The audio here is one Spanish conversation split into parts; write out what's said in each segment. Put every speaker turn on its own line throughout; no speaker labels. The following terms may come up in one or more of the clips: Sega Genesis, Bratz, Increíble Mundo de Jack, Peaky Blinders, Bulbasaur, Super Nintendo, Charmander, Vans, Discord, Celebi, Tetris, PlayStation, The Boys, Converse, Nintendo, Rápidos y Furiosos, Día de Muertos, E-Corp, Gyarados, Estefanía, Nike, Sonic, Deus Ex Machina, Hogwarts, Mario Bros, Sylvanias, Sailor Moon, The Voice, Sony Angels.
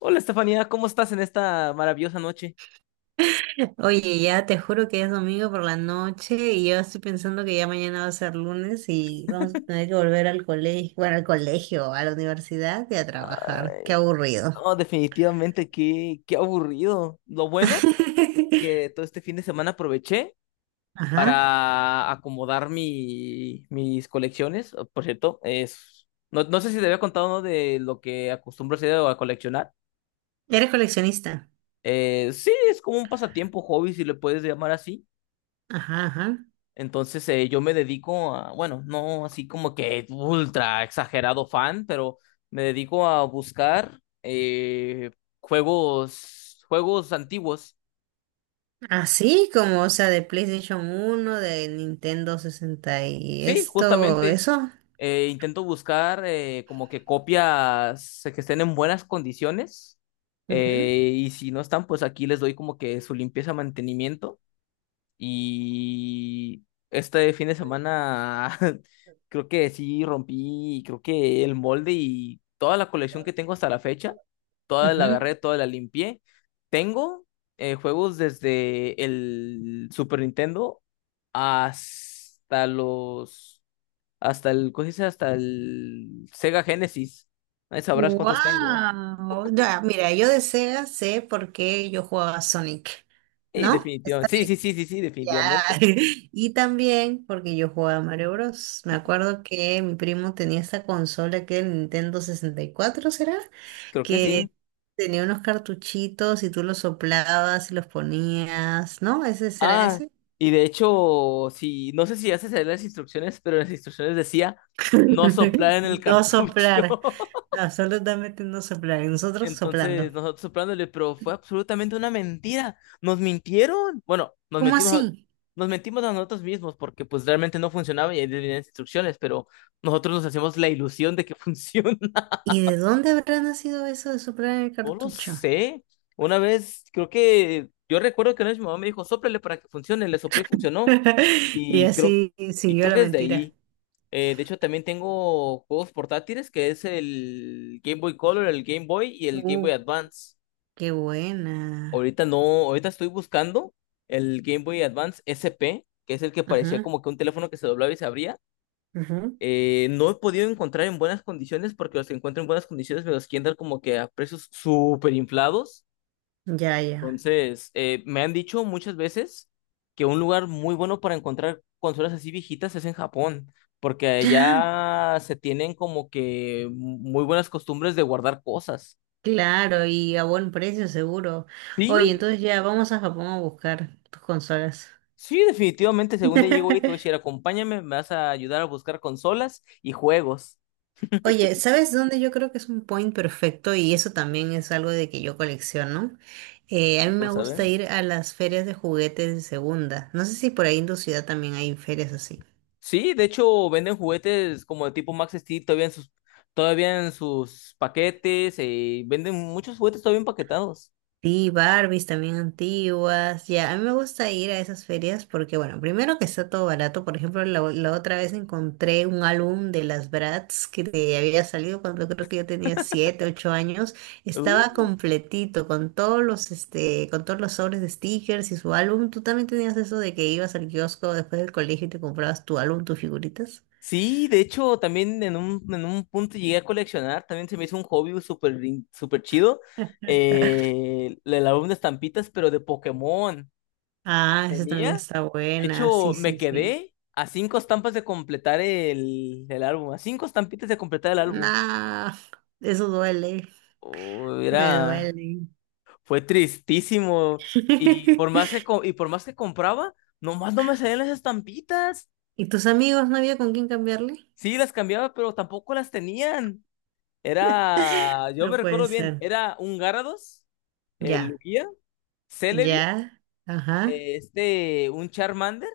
Hola Estefanía, ¿cómo estás en esta maravillosa noche?
Oye, ya te juro que es domingo por la noche y yo estoy pensando que ya mañana va a ser lunes y vamos a tener que volver al colegio, bueno, al colegio, a la universidad y a
Ah,
trabajar. Qué aburrido.
no, definitivamente qué aburrido. Lo bueno que todo este fin de semana aproveché
Ajá.
para acomodar mis colecciones. Por cierto, no, no sé si te había contado, ¿no?, de lo que acostumbro a hacer o a coleccionar.
Eres coleccionista.
Sí, es como un pasatiempo, hobby, si le puedes llamar así.
Ajá, ajá.
Entonces, yo me dedico a, bueno, no así como que ultra exagerado fan, pero me dedico a buscar juegos antiguos.
Así como, o sea, de PlayStation 1, de Nintendo sesenta y
Sí,
esto,
justamente
eso.
intento buscar como que copias que estén en buenas condiciones,
Ujú,
y si no están, pues aquí les doy como que su limpieza, mantenimiento. Y este fin de semana creo que el molde, y toda la colección que tengo hasta la fecha toda la
ujú.
agarré, toda la limpié. Tengo, juegos desde el Super Nintendo hasta los, hasta el, ¿cómo se dice? Hasta el Sega Genesis. Ahí sabrás cuántos tengo.
Wow, ya, mira, yo de Sega sé por qué yo jugaba Sonic,
Sí,
¿no? Está
definitivamente. Sí, sí, sí, sí, sí,
ya.
definitivamente.
Y también porque yo jugaba Mario Bros. Me acuerdo que mi primo tenía esta consola que era el Nintendo 64, ¿será?
Creo que sí.
Que tenía unos cartuchitos y tú los soplabas y los ponías, ¿no? ¿Ese será
Ah,
ese?
y de hecho, si no sé si haces leer las instrucciones, pero en las instrucciones decía no soplar en el
No
cartucho.
soplar, absolutamente no soplar. Y nosotros soplando.
Entonces, nosotros soplándole, pero fue absolutamente una mentira. Nos mintieron. Bueno, nos
¿Cómo
mentimos,
así?
nos mentimos a nosotros mismos porque pues realmente no funcionaba y ahí venían las instrucciones, pero nosotros nos hacemos la ilusión de que funciona.
¿Y de dónde habrá nacido eso de soplar en el
No lo
cartucho?
sé. Una vez, creo que yo recuerdo que una vez mi mamá me dijo, sóplale para que funcione, le soplé y funcionó.
Y
Y creo,
así
y
siguió
creo
la
que desde
mentira.
ahí. De hecho, también tengo juegos portátiles, que es el Game Boy Color, el Game Boy y el Game
Uh,
Boy Advance.
qué buena.
Ahorita no, ahorita estoy buscando el Game Boy Advance SP, que es el que parecía
Ajá,
como que un teléfono que se doblaba y se abría.
ajá.
No he podido encontrar en buenas condiciones porque los que encuentro en buenas condiciones me los quieren dar como que a precios súper inflados.
Ya, ya.
Entonces, me han dicho muchas veces que un lugar muy bueno para encontrar consolas así viejitas es en Japón, porque allá se tienen como que muy buenas costumbres de guardar cosas.
Claro, y a buen precio seguro. Oye,
Sí,
entonces ya vamos a Japón a buscar tus consolas.
sí, definitivamente, según día llegó y te voy acompáñame, me vas a ayudar a buscar consolas y juegos
Oye, ¿sabes dónde yo creo que es un point perfecto? Y eso también es algo de que yo colecciono. A
y
mí me
cosas,
gusta
¿ven?
ir a las ferias de juguetes de segunda. No sé si por ahí en tu ciudad también hay ferias así.
Sí, de hecho, venden juguetes como de tipo Max Steel todavía en sus paquetes. Venden muchos juguetes todavía empaquetados.
Sí, Barbies también antiguas. Ya, a mí me gusta ir a esas ferias porque, bueno, primero que está todo barato. Por ejemplo, la otra vez encontré un álbum de las Bratz que te había salido cuando creo que yo tenía 7, 8 años. Estaba completito con todos los, este, con todos los sobres de stickers y su álbum. ¿Tú también tenías eso de que ibas al kiosco después del colegio y te comprabas tu álbum, tus figuritas?
Sí, de hecho, también en un punto llegué a coleccionar, también se me hizo un hobby súper chido, el álbum de estampitas, pero de Pokémon.
Ah, esa también
Tenía,
está
de
buena.
hecho,
Sí,
me
sí, sí.
quedé a cinco estampas de completar el álbum, a cinco estampitas de completar el álbum.
Nah, eso duele.
Oh,
Me duele.
fue tristísimo, y por más que, co- y por más que compraba, nomás no me salían las estampitas.
¿Y tus amigos no había con quién cambiarle?
Sí, las cambiaba, pero tampoco las tenían. Yo
No
me
puede
recuerdo bien,
ser.
era un Gyarados, el
Ya,
Lugia, Celebi,
ya, ajá,
este, un Charmander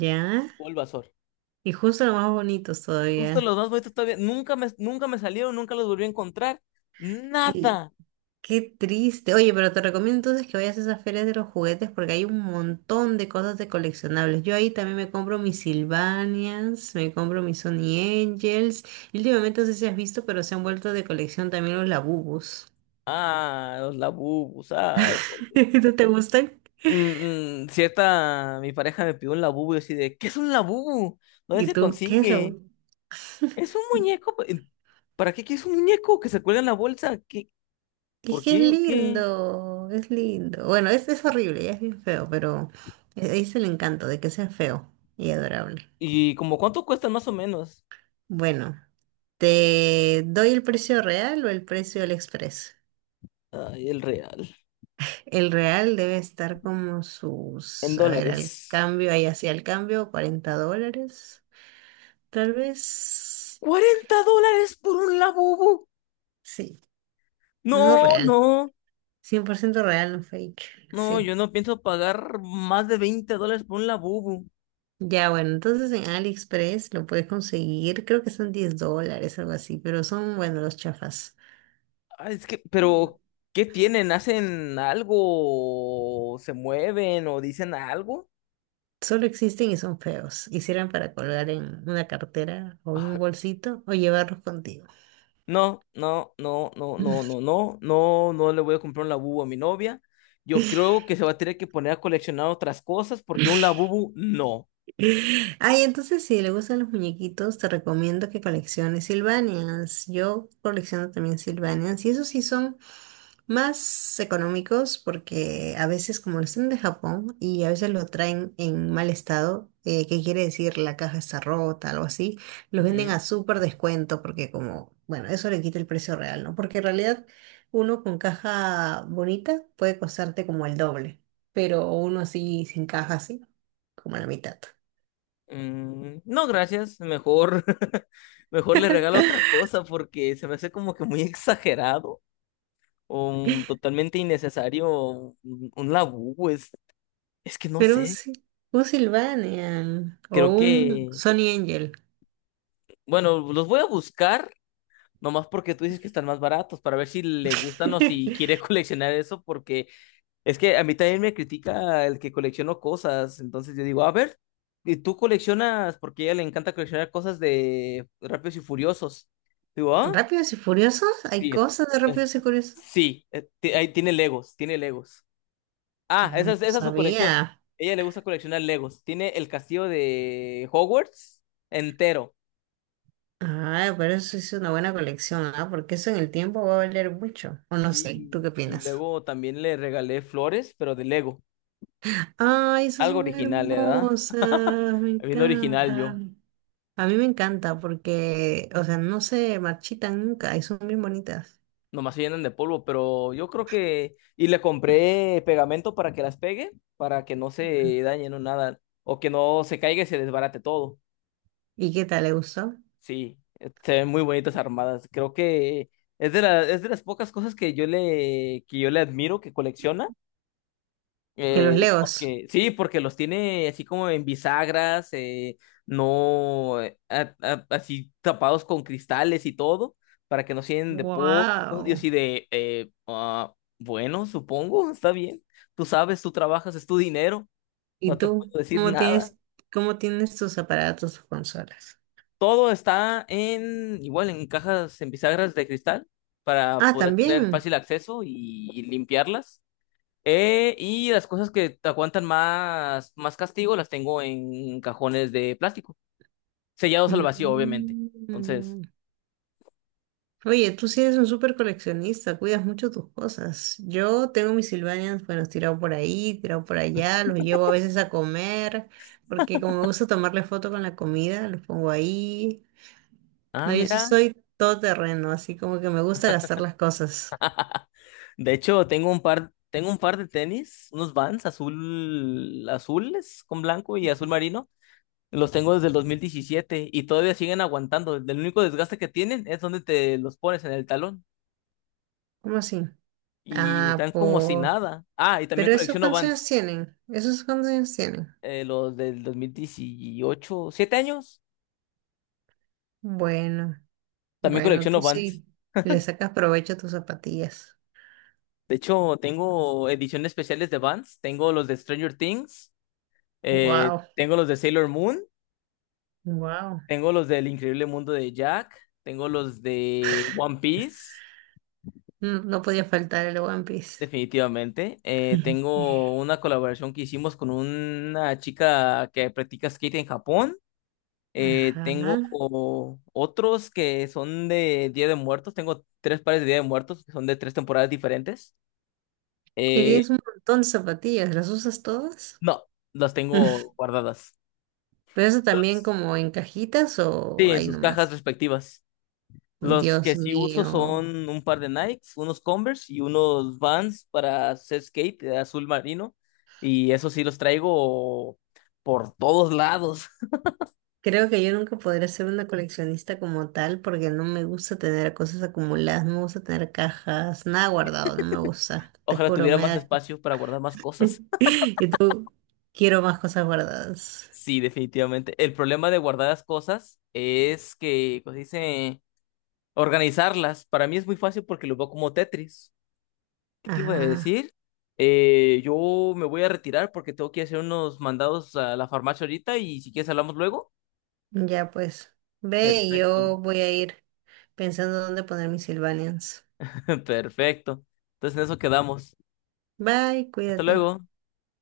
ya.
o el Bulbasaur.
Y justo los más bonitos
Justo los
todavía.
más bonitos todavía, nunca me salieron, nunca los volví a encontrar.
Y
Nada.
Qué triste. Oye, pero te recomiendo entonces que vayas a esas ferias de los juguetes porque hay un montón de cosas de coleccionables. Yo ahí también me compro mis Sylvanias, me compro mis Sony Angels. Y últimamente no sé si has visto, pero se han vuelto de colección también los Labubus.
Ah, los Labubus, ay, por Dios.
¿No te gustan?
Cierta, mi pareja me pidió un Labubu y yo así de, ¿qué es un Labubu? ¿Dónde
¿Y
se
tú qué es
consigue?
Labu?
Es un muñeco. ¿Para qué quieres un muñeco que se cuelga en la bolsa? ¿Qué?
Es
¿Por
que es
qué o qué?
lindo, es lindo. Bueno, es horrible, ya es bien feo, pero ahí es el encanto de que sea feo y adorable.
¿Y como cuánto cuestan más o menos?
Bueno, ¿te doy el precio real o el precio del express?
Ay, el real.
El real debe estar como
En
sus, a ver, al
dólares.
cambio, ahí hacia el cambio, $40, tal vez.
¡40 dólares por un labubu!
Sí, no
No,
real,
no,
100% real, no fake,
no,
sí.
yo no pienso pagar más de 20 dólares por un labubu.
Ya, bueno, entonces en AliExpress lo puedes conseguir, creo que son $10, algo así, pero son, bueno, los chafas.
Ah, es que,
Mm.
pero, ¿qué tienen? ¿Hacen algo? ¿Se mueven o dicen algo?
Solo existen y son feos. Hicieran para colgar en una cartera o en
Ah,
un bolsito o llevarlos contigo.
no, no, no, no, no, no, no, no, no le voy a comprar un labubu a mi novia. Yo creo que se va a tener que poner a coleccionar otras cosas porque un labubu no.
Ay, entonces si le gustan los muñequitos, te recomiendo que colecciones Silvanias. Yo colecciono también Silvanias y esos sí son más económicos porque a veces como los traen de Japón y a veces lo traen en mal estado, que quiere decir la caja está rota, algo así, los venden
Ujú.
a súper descuento porque como, bueno, eso le quita el precio real, ¿no? Porque en realidad uno con caja bonita puede costarte como el doble, pero uno así sin caja así, como la mitad.
Mm, no, gracias. Mejor, mejor le regalo otra cosa porque se me hace como que muy exagerado o totalmente innecesario un labú. Es que no
Pero
sé.
Un Sylvanian o
Creo
un
que,
Sony Angel.
bueno, los voy a buscar nomás porque tú dices que están más baratos, para ver si le gustan o si quiere coleccionar eso, porque es que a mí también me critica el que colecciono cosas. Entonces yo digo, a ver, ¿y tú coleccionas? Porque a ella le encanta coleccionar cosas de Rápidos y Furiosos. Digo, ah.
¿Rápidos y Furiosos? ¿Hay
Sí,
cosas de
es-
Rápidos y Furiosos?
sí, ahí tiene Legos, tiene Legos.
Ah,
Ah, esa
no
es, esa es su colección.
sabía.
Ella le gusta coleccionar Legos. Tiene el castillo de Hogwarts entero.
Ah, pero eso es una buena colección, ¿ah? Porque eso en el tiempo va a valer mucho. O no sé, ¿tú qué
Sí, y
opinas?
luego también le regalé flores, pero de Lego.
Ay, esas
Algo
son
original, ¿eh? ¿Verdad?
hermosas, me
Bien original yo.
encantan. A mí me encanta porque, o sea, no se marchitan nunca y son bien bonitas.
Nomás se llenan de polvo, pero yo creo que. Y le compré pegamento para que las pegue, para que no se dañen o nada, o que no se caiga y se desbarate todo.
¿Y qué tal? ¿Le gustó?
Sí, se ven muy bonitas armadas. Creo que es de las pocas cosas que yo le admiro que colecciona,
¿Que los Legos?
porque, sí, porque los tiene así como en bisagras, no, así tapados con cristales y todo, para que no se llenen de polvo, y
Wow.
así de bueno, supongo, está bien. Tú sabes, tú trabajas, es tu dinero,
¿Y
no te puedo
tú?
decir nada.
¿Cómo tienes tus aparatos o consolas?
Todo está en, igual, en cajas, en bisagras de cristal, para
Ah,
poder tener
también.
fácil acceso y limpiarlas. Y las cosas que te aguantan más, más castigo las tengo en cajones de plástico, sellados al vacío, obviamente. Entonces,
Mm. Oye, tú sí eres un súper coleccionista, cuidas mucho tus cosas. Yo tengo mis Sylvanians, bueno, tirado por ahí, tirado por allá, los llevo a veces a comer, porque como me gusta tomarle foto con la comida, los pongo ahí. No, yo sí
mira.
soy todoterreno, así como que me gusta gastar las cosas.
De hecho, tengo un par de tenis, unos Vans azules con blanco y azul marino. Los tengo desde el 2017 y todavía siguen aguantando. El único desgaste que tienen es donde te los pones en el talón.
¿Cómo así?
Y
Ah,
están como si
po.
nada. Ah, y también colecciono Vans.
Esos cuántos años tienen.
Los del 2018, ¿7 años?
Bueno,
También
bueno,
colecciono
tú
Vans.
sí. Le sacas provecho a tus zapatillas.
De hecho, tengo ediciones especiales de Vans. Tengo los de Stranger Things.
Wow,
Tengo los de Sailor Moon.
wow.
Tengo los del Increíble Mundo de Jack. Tengo los de One Piece.
No, no podía faltar el One Piece.
Definitivamente. Tengo una colaboración que hicimos con una chica que practica skate en Japón.
Ajá.
Tengo otros que son de Día de Muertos. Tengo tres pares de Día de Muertos que son de tres temporadas diferentes.
Y
Eh,
tienes un montón de zapatillas, ¿las usas todas?
no, las tengo guardadas.
Pero eso también
Los-
como en cajitas
sí,
o
en
ahí
sus cajas
nomás.
respectivas. Los que
Dios
sí uso
mío.
son un par de Nikes, unos Converse y unos Vans para hacer skate de azul marino. Y eso sí los traigo por todos lados.
Creo que yo nunca podré ser una coleccionista como tal porque no me gusta tener cosas acumuladas, no me gusta tener cajas, nada guardado, no me gusta. Te
Ojalá
juro,
tuviera
me
más
da.
espacio para guardar más cosas.
Y tú, quiero más cosas guardadas.
Sí, definitivamente. El problema de guardar las cosas es que, pues dice, organizarlas. Para mí es muy fácil porque lo veo como Tetris. ¿Qué te iba a
Ajá,
decir? Yo me voy a retirar porque tengo que hacer unos mandados a la farmacia ahorita, y si quieres hablamos luego.
ya pues. Ve, y
Perfecto,
yo voy a ir pensando dónde poner mis Sylvanians.
perfecto. Entonces en eso quedamos.
Bye,
Hasta
cuídate.
luego.